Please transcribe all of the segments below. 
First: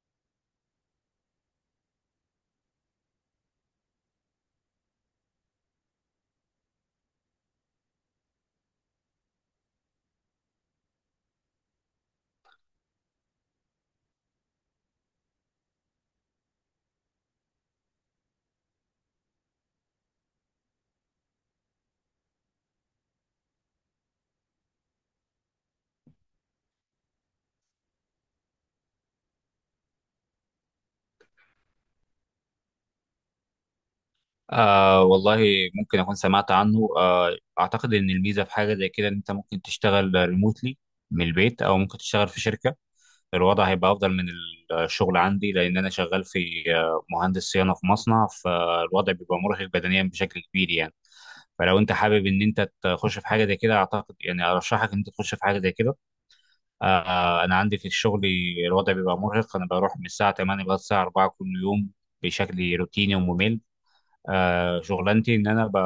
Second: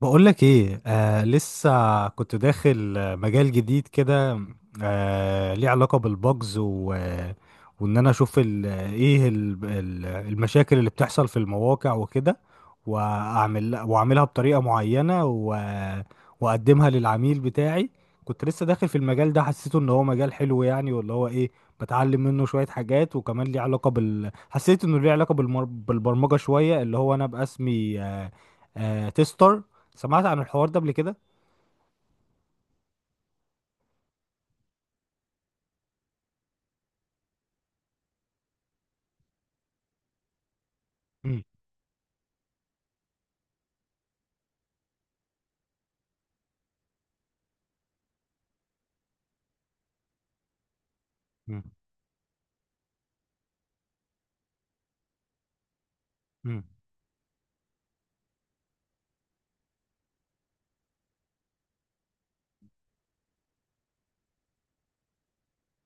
بقولك ايه، لسه كنت داخل مجال جديد كده. ليه علاقة بالبجز و وان انا اشوف ال ايه ال ال المشاكل اللي بتحصل في المواقع وكده، واعملها بطريقة معينة و واقدمها للعميل بتاعي. كنت لسه داخل في المجال ده، حسيته ان هو مجال حلو يعني، واللي هو ايه بتعلم منه شوية حاجات، وكمان ليه علاقة حسيت انه ليه علاقة بالبرمجة شوية، اللي هو انا باسمي تيستر. سمعت عن الحوار ده قبل كده؟ والله، ممكن أكون سمعت عنه. أعتقد إن الميزة في حاجة زي كده إن أنت ممكن تشتغل ريموتلي من مم. البيت، أو ممكن تشتغل في شركة. الوضع هيبقى أفضل من الشغل عندي، لأن أنا شغال في مهندس صيانة في مصنع، فالوضع بيبقى مرهق بدنيا بشكل كبير يعني. مم. فلو أنت حابب إن أنت تخش في حاجة زي كده، أعتقد يعني أرشحك إن أنت تخش في حاجة زي كده. مم. أنا عندي في الشغل الوضع بيبقى مرهق. أنا بروح من الساعة 8 لغاية الساعة 4 كل يوم بشكل روتيني وممل. شغلانتي ان انا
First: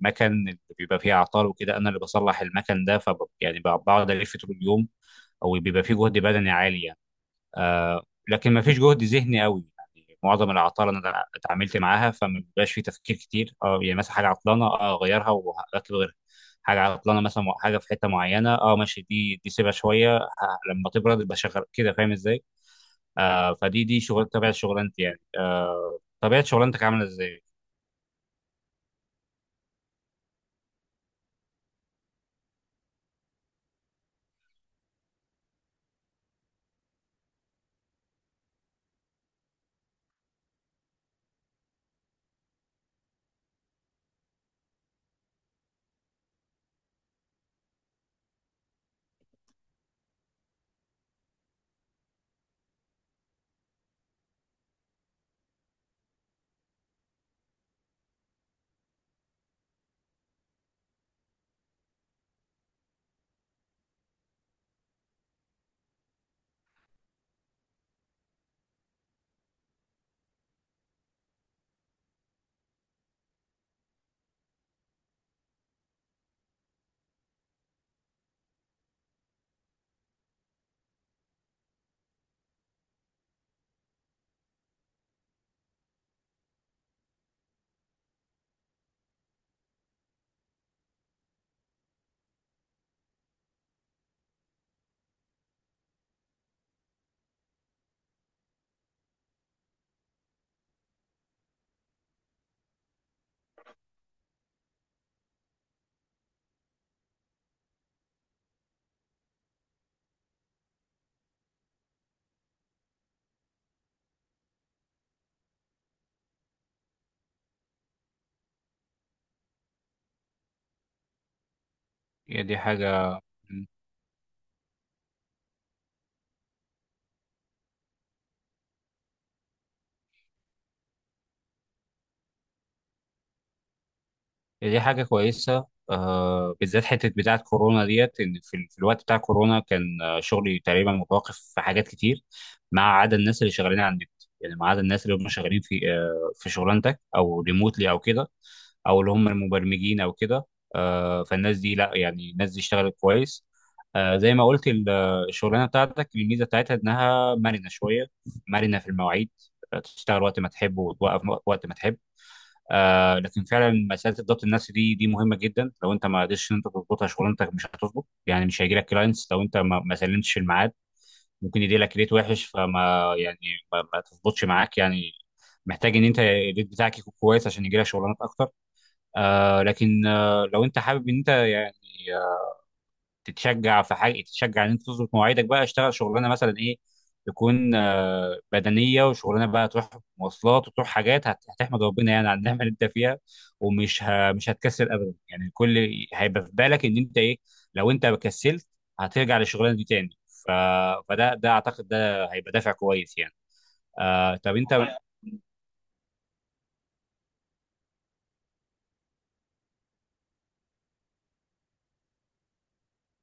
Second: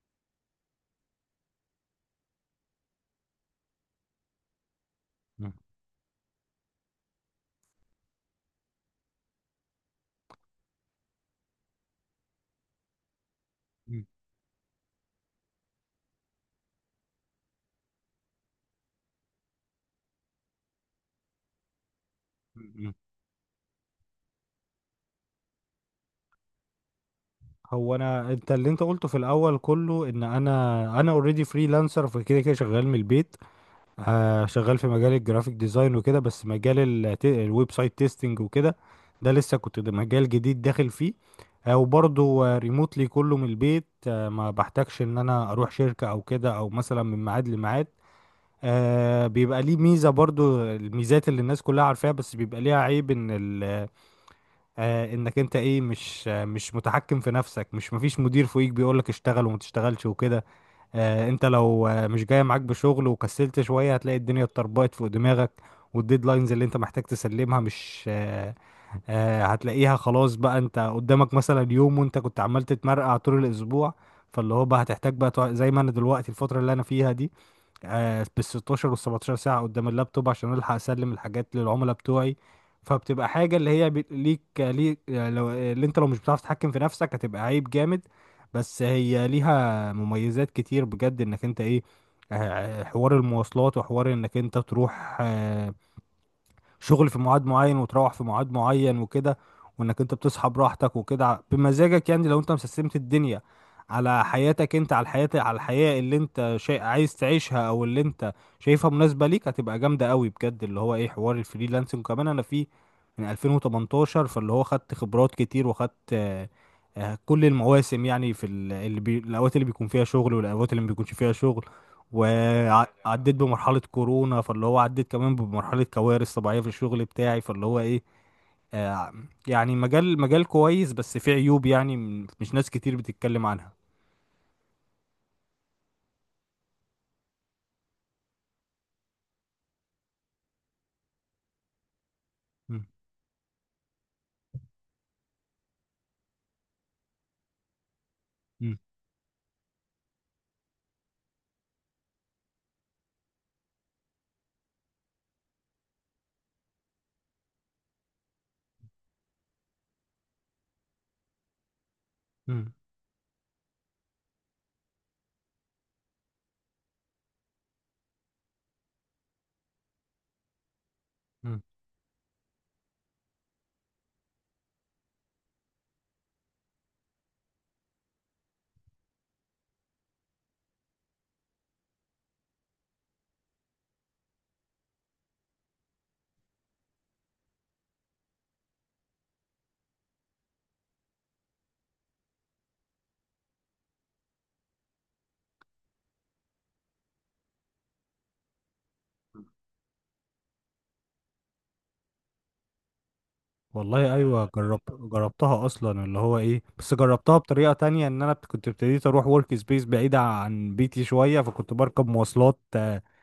المكن اللي بيبقى فيه اعطال وكده انا اللي بصلح المكن ده. بقعد الف طول اليوم، مم. او بيبقى فيه جهد بدني عالي يعني. آه، لكن ما فيش جهد ذهني قوي، يعني معظم العطال انا اتعاملت معاها، فما بيبقاش فيه تفكير كتير. اه يعني مم. مثلا حاجه عطلانه، اغيرها واطلب غيرها. حاجه عطلانه، مثلا حاجه في حته معينه، ماشي، دي سيبها شويه، لما تبرد يبقى شغال كده، فاهم ازاي؟ مم. فدي شغل، طبيعه شغلانتي يعني. طبيعه شغلانتك عامله ازاي؟ هو انا انت اللي انت قلته في الاول كله، ان انا اوريدي فريلانسر، فكده كده شغال من البيت. شغال في مجال الجرافيك ديزاين وكده، بس مجال الويب سايت تيستنج وكده، ده لسه كنت ده مجال جديد داخل فيه. وبرضه ريموتلي كله من البيت، ما بحتاجش ان انا اروح شركة او كده، او مثلا من ميعاد لميعاد. بيبقى ليه ميزة، برضو الميزات اللي الناس كلها عارفاها، بس بيبقى ليها عيب ان ال آه انك انت مش مش متحكم في نفسك، مش مفيش مدير فوقيك بيقولك اشتغل وما تشتغلش وكده. انت لو مش جاي معاك بشغل وكسلت شوية، هتلاقي الدنيا اتطربقت فوق دماغك، والديدلاينز اللي انت محتاج تسلمها مش هتلاقيها خلاص بقى انت قدامك مثلا يوم، وانت كنت عمال تتمرقع طول الاسبوع. فاللي هو بقى هتحتاج بقى زي ما انا دلوقتي الفترة اللي انا فيها دي، بالستاشر والسبعتاشر ساعة قدام اللابتوب عشان ألحق أسلم الحاجات للعملاء بتوعي. فبتبقى حاجة اللي هي ليك، لو اللي انت لو مش بتعرف تتحكم في نفسك هتبقى عيب جامد. بس هي ليها مميزات كتير بجد، انك انت ايه، حوار المواصلات، وحوار انك انت تروح شغل في ميعاد معين وتروح في ميعاد معين وكده، وانك انت بتصحى براحتك وكده بمزاجك، يعني لو انت مسستمت الدنيا على حياتك، انت على الحياة اللي انت شيء عايز تعيشها، او اللي انت شايفها مناسبة ليك، هتبقى جامدة قوي بجد، اللي هو ايه حوار الفريلانسنج. وكمان انا فيه من 2018، فاللي هو خدت خبرات كتير، وخدت كل المواسم، يعني في الاوقات اللي بيكون فيها شغل والاوقات اللي ما بيكونش فيها شغل، هي دي حاجه. وعديت مم. بمرحلة كورونا، فاللي هو عديت كمان بمرحلة كوارث طبيعية في الشغل بتاعي، فاللي هو ايه آه يعني مجال كويس، بس فيه عيوب، يعني مش ناس كتير بتتكلم عنها. دي حاجة كويسة. بالذات حتة بتاعة كورونا ديت، إن في الوقت بتاع كورونا كان شغلي تقريبا متوقف في حاجات كتير، ما مم. عدا الناس اللي شغالين على النت. يعني ما عدا الناس اللي هم شغالين في في شغلانتك أو ريموتلي أو كده، مم. أو اللي هم المبرمجين أو كده. فالناس دي، لا يعني، الناس دي اشتغلت كويس. زي ما قلت الشغلانة بتاعتك الميزة بتاعتها إنها مرنة شوية، مرنة في المواعيد. تشتغل وقت ما تحب وتوقف وقت ما تحب. مم. لكن فعلا مساله الضبط النفسي دي مهمه جدا. لو انت ما قدرتش ان انت تظبطها، شغلانتك مش هتظبط، يعني مش هيجي لك كلاينتس. لو انت ما سلمتش في الميعاد، مم. ممكن يجي لك ريت وحش، فما يعني ما تظبطش معاك يعني. محتاج ان انت الريت بتاعك يكون كويس عشان يجي لك شغلانات اكتر. لكن لو انت حابب ان انت يعني تتشجع في حاجه، تتشجع ان انت تظبط مواعيدك بقى، اشتغل شغلانه مثلا ايه، تكون بدنيه، وشغلانه بقى تروح مواصلات وتروح حاجات، هتحمد ربنا يعني على النعمه اللي انت فيها، ومش ه... مش هتكسل ابدا يعني. كل هيبقى في بالك ان انت ايه، لو انت كسلت هترجع للشغلانه دي تاني. ف... فده اعتقد ده هيبقى دافع كويس يعني. والله ايوه، طب انت، جربتها اصلا اللي هو ايه، بس جربتها بطريقة تانية، ان انا كنت ابتديت اروح ورك سبيس بعيدة عن بيتي شوية، فكنت بركب مواصلات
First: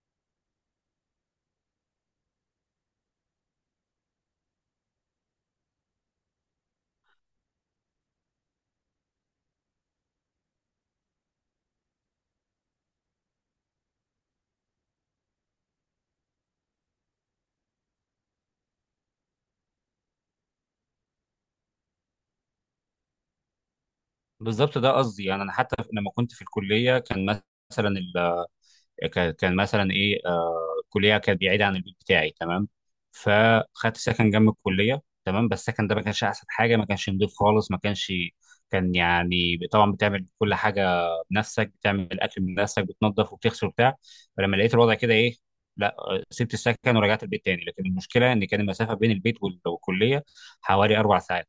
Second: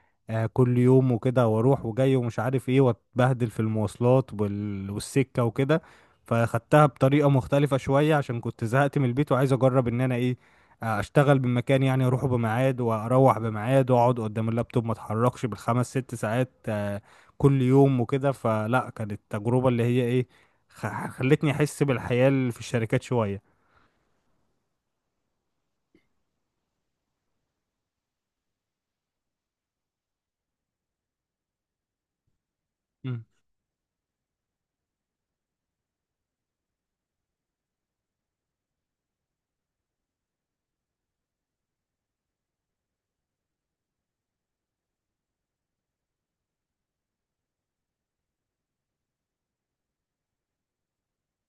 كل يوم وكده، واروح وجاي ومش عارف ايه، واتبهدل في المواصلات والسكة وكده. فاخدتها بطريقة مختلفة شوية عشان كنت زهقت من البيت، وعايز اجرب ان انا ايه، اشتغل من مكان، يعني اروحه بميعاد واروح بميعاد واقعد قدام اللابتوب ما اتحركش بالخمس ست ساعات كل يوم وكده. فلا، كانت التجربة اللي هي ايه خلتني احس بالحياة اللي في الشركات شوية. بالظبط ده قصدي، يعني انا حتى لما كنت في الكليه كان مثلا، كان مثلا ايه، كليه كانت بعيده عن البيت بتاعي تمام، مم. فخدت سكن جنب الكليه تمام. بس السكن ده ما كانش احسن حاجه، ما كانش نضيف خالص، ما كانش، كان، يعني طبعا بتعمل كل حاجه بنفسك، بتعمل الاكل بنفسك بتنظف وبتغسل وبتاع. فلما لقيت الوضع كده ايه، لا سبت السكن ورجعت البيت تاني. لكن المشكله ان كان المسافه بين البيت والكليه حوالي اربع ساعات،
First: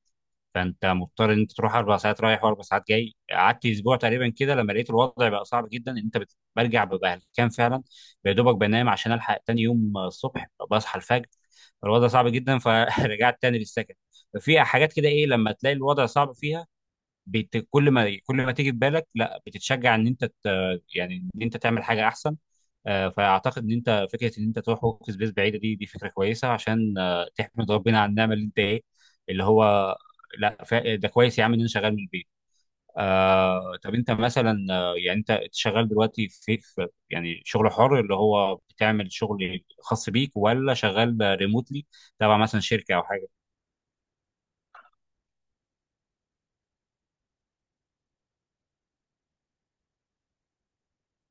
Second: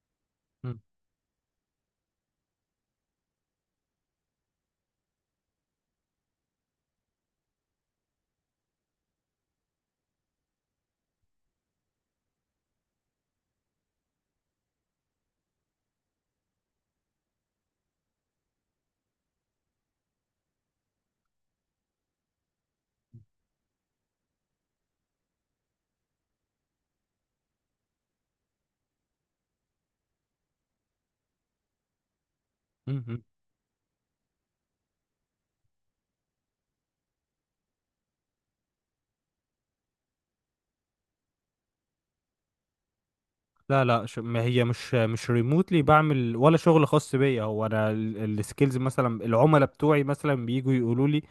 مم. فانت مضطر ان انت تروح اربع ساعات رايح واربع ساعات جاي. قعدت اسبوع تقريبا كده لما لقيت الوضع بقى صعب جدا ان انت برجع ببقى هلكان فعلا، يا دوبك بنام عشان الحق تاني يوم الصبح بصحى الفجر. الوضع صعب جدا، فرجعت تاني للسكن. ففي حاجات كده ايه لما تلاقي الوضع صعب فيها، كل ما تيجي في بالك، لا، بتتشجع ان انت يعني ان انت تعمل حاجه احسن. فاعتقد ان انت، فكره ان انت تروح ورك سبيس بعيده دي فكره كويسه عشان تحمد ربنا على النعمه اللي انت ايه، اللي هو، لا ده كويس يا عم ان انا شغال من البيت. مم. طب انت مثلا يعني انت شغال دلوقتي في يعني شغل حر، اللي هو بتعمل شغل خاص بيك ولا شغال ريموتلي تبع مثلا شركه او حاجه؟ لا، لا، ما هي مش ريموتلي بعمل، ولا شغل خاص بيا. هو انا السكيلز، مثلا العملاء بتوعي مثلا بييجوا يقولوا لي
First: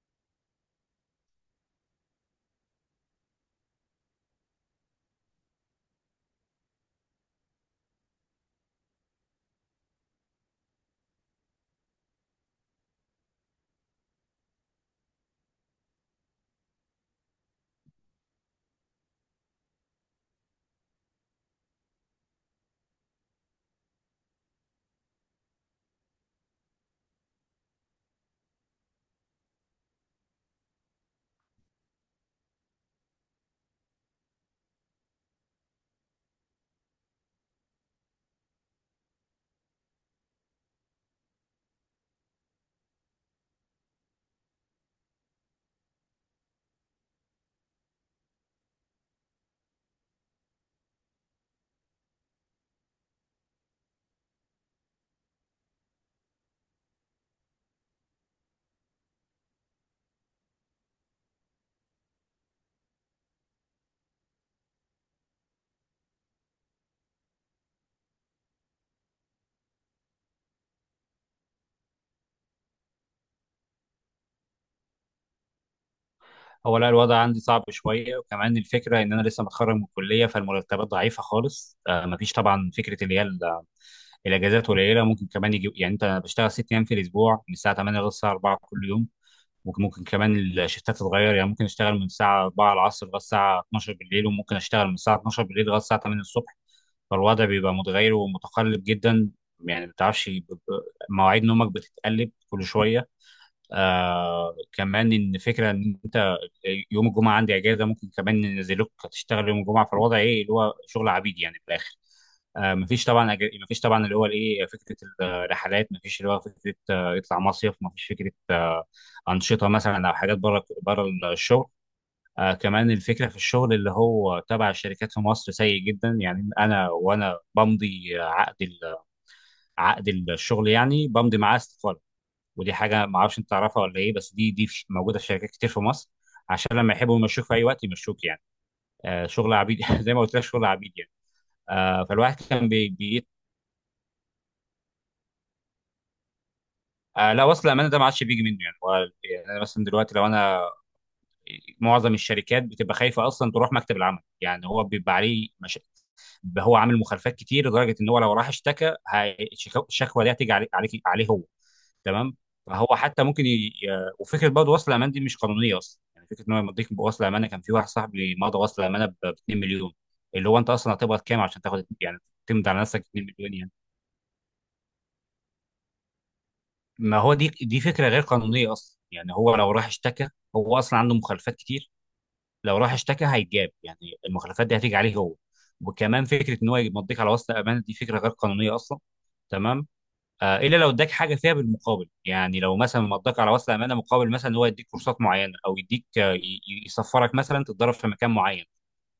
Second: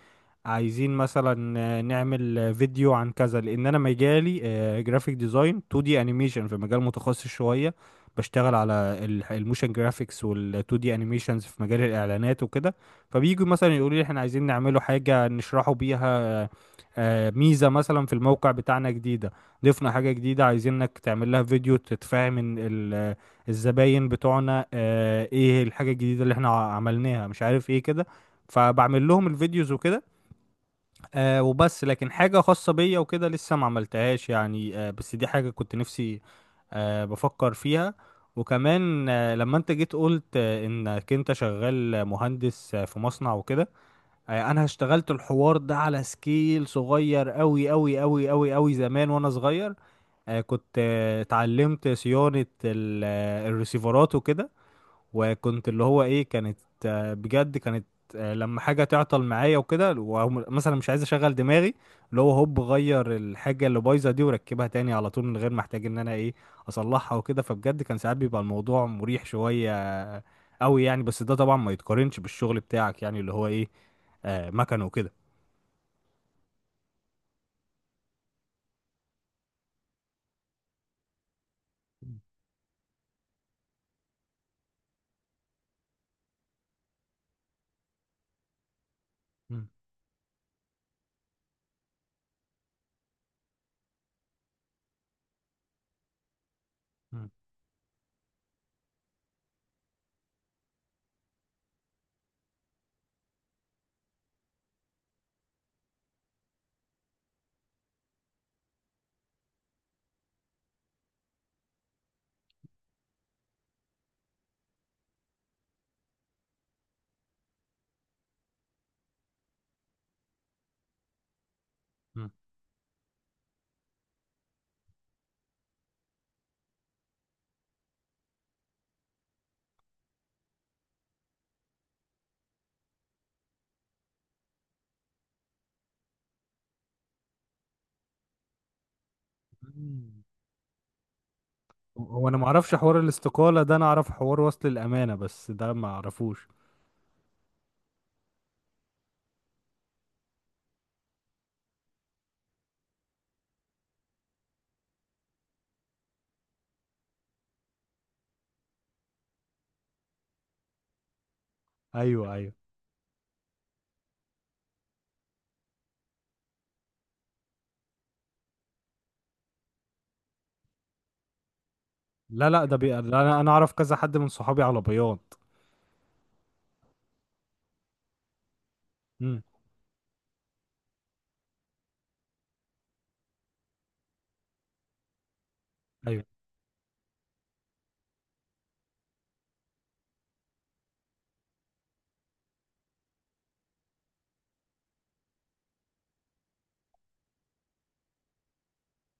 عايزين مثلا نعمل فيديو عن كذا، لان انا مجالي جرافيك ديزاين 2 دي انيميشن، في مجال متخصص شويه، بشتغل على الموشن جرافيكس وال 2 دي انيميشنز في مجال الاعلانات وكده. فبييجوا مثلا يقولوا لي احنا عايزين نعمله حاجه نشرحوا بيها ميزه مثلا في الموقع بتاعنا جديده، ضفنا حاجة جديدة عايزينك تعمل لها فيديو تتفاهم ان الزباين بتوعنا ايه الحاجة الجديدة اللي احنا عملناها، مش عارف ايه كده. فبعمل لهم الفيديوز وكده. وبس، لكن حاجة خاصة بيا وكده لسه ما عملتهاش يعني، بس دي حاجة كنت نفسي بفكر فيها. وكمان لما انت جيت قلت انك انت شغال مهندس في مصنع وكده، انا اشتغلت الحوار ده على سكيل صغير قوي قوي قوي قوي قوي زمان وانا صغير. كنت اتعلمت صيانة الريسيفرات وكده، وكنت اللي هو ايه كانت بجد كانت لما حاجة تعطل معايا وكده، ومثلا مش عايز اشغل دماغي، اللي هو هوب غير الحاجة اللي بايظة دي وركبها تاني على طول، من غير ما احتاج ان انا ايه اصلحها وكده، فبجد كان ساعات بيبقى الموضوع مريح شوية آه، قوي يعني. بس ده طبعا ما يتقارنش بالشغل بتاعك، يعني اللي هو ايه مكن وكده. هو لا، الوضع عندي صعب شويه، وكمان الفكره ان انا لسه متخرج من الكليه، فالمرتبات ضعيفه خالص. مفيش طبعا فكره، اللي هي الاجازات قليله. ممكن كمان يجي يعني، انت بشتغل ست ايام في الاسبوع من الساعه 8 للساعه 4 كل يوم. مم. ممكن كمان الشيفتات تتغير، يعني ممكن اشتغل من الساعه 4 العصر لغايه الساعه 12 بالليل، وممكن اشتغل من الساعه 12 بالليل لغايه الساعه 8 الصبح. مم. فالوضع بيبقى متغير ومتقلب جدا، يعني ما بتعرفش، مواعيد نومك بتتقلب كل شويه. كمان ان فكره ان انت يوم الجمعه عندي اجازه، ممكن كمان ننزلوك تشتغل يوم الجمعه. في الوضع ايه اللي هو شغل عبيد يعني في الاخر. مفيش طبعا، اللي هو الايه، فكره الرحلات مفيش، اللي هو فكره يطلع مصيف مفيش، فكره انشطه مثلا او حاجات بره بره الشغل. كمان الفكره في الشغل اللي هو تبع الشركات في مصر سيء جدا. يعني انا وانا بمضي عقد عقد الشغل، يعني بمضي معاه استقاله. ودي حاجه ما اعرفش انت تعرفها ولا ايه، بس دي موجوده في شركات كتير في مصر، عشان لما يحبوا يمشوك في اي وقت يمشوك يعني. شغل عبيد زي ما مم. قلت لك، شغل عبيد يعني. هو انا فالواحد ما كان اعرفش بي, حوار بي الاستقالة ده، انا اعرف حوار وصل الامانة، بس ده ما اعرفوش. لا، وصل الامانه ده ما عادش بيجي منه يعني. هو، يعني انا مثلا دلوقتي لو انا، معظم الشركات بتبقى خايفه اصلا تروح مكتب العمل، يعني هو بيبقى عليه مش... هو عامل مخالفات كتير، لدرجه ان هو لو راح اشتكى الشكوى دي هتيجي عليه هو. ايوه، تمام. ايوه. فهو حتى ممكن وفكره برضه، وصل امان دي مش قانونيه اصلا، يعني فكره ان هو يمضيك بوصل امانه. كان في واحد صاحبي مضى وصل امانه ب 2 مليون. اللي هو انت اصلا هتقبض كام عشان تاخد يعني، لا، لا، تمضي ده على نفسك 2 انا مليون اعرف يعني. كذا حد من صحابي على بياض. ما هو دي فكره غير قانونيه اصلا. يعني امم. هو لو راح اشتكى، هو اصلا عنده مخالفات كتير. لو راح اشتكى هيتجاب يعني، المخالفات دي هتيجي عليه هو. ايوه. وكمان فكره ان هو يمضيك على وصل امانه دي فكره غير قانونيه اصلا. تمام. الا لو اداك حاجه فيها بالمقابل، يعني لو مثلا مضاك على وصل امانه مقابل مثلا إن هو يديك كورسات معينه، او يديك يسفرك مثلا تتدرب في مكان معين.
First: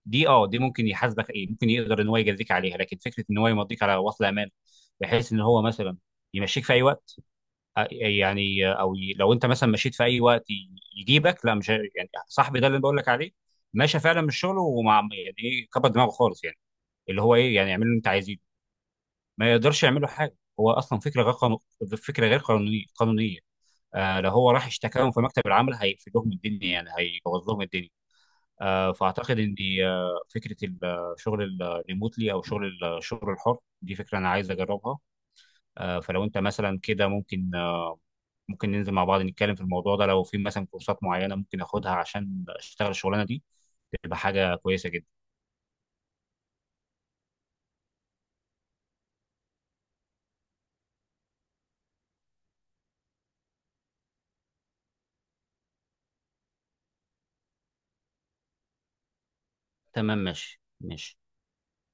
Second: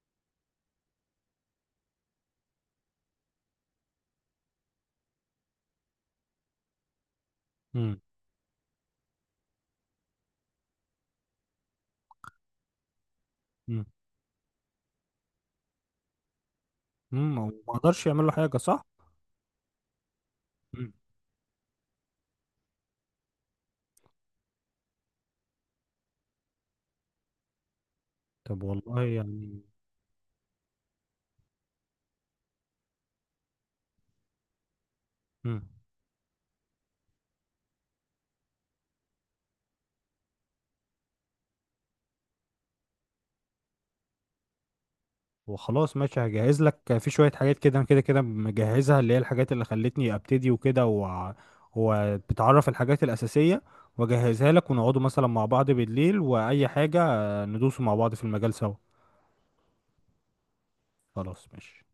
دي ممكن يحاسبك ايه، ممكن يقدر ان هو يجازيك عليها. لكن فكره ان هو يمضيك على وصل امانه بحيث ان هو مثلا يمشيك في اي وقت، امم. يعني او لو انت مثلا مشيت في اي وقت يجيبك، لا مش يعني صاحبي ده اللي أنا بقول لك عليه، امم. ماشي فعلا من شغله، ومع يعني ايه، كبر دماغه خالص يعني، اللي هو امم. هو ايه، يعني ما اعمل اللي اقدرش انت يعمل له عايزه. حاجة، صح؟ ما يقدرش يعمل له حاجه، هو امم. اصلا فكره غير قانونيه. لو هو راح اشتكاهم في مكتب العمل هيقفل لهم الدنيا، يعني هيبوظ لهم الدنيا. طب والله فاعتقد ان يعني. فكره الشغل الريموتلي او شغل الشغل الحر دي، فكره انا عايز اجربها. امم. فلو انت مثلا كده ممكن ممكن ننزل مع بعض نتكلم في الموضوع ده. لو في مثلا كورسات معينه ممكن اخدها عشان اشتغل الشغلانه دي، تبقى حاجه كويسه جدا. وخلاص ماشي، هجهز لك في شوية حاجات، كده كده كده مجهزها، اللي هي الحاجات اللي خلتني ابتدي وكده وبتعرف الحاجات الأساسية، واجهزها لك، ونقعدوا مثلا مع بعض بالليل وأي حاجة، ندوسوا مع بعض في المجال سوا. تمام، ماشي ماشي. خلاص ماشي.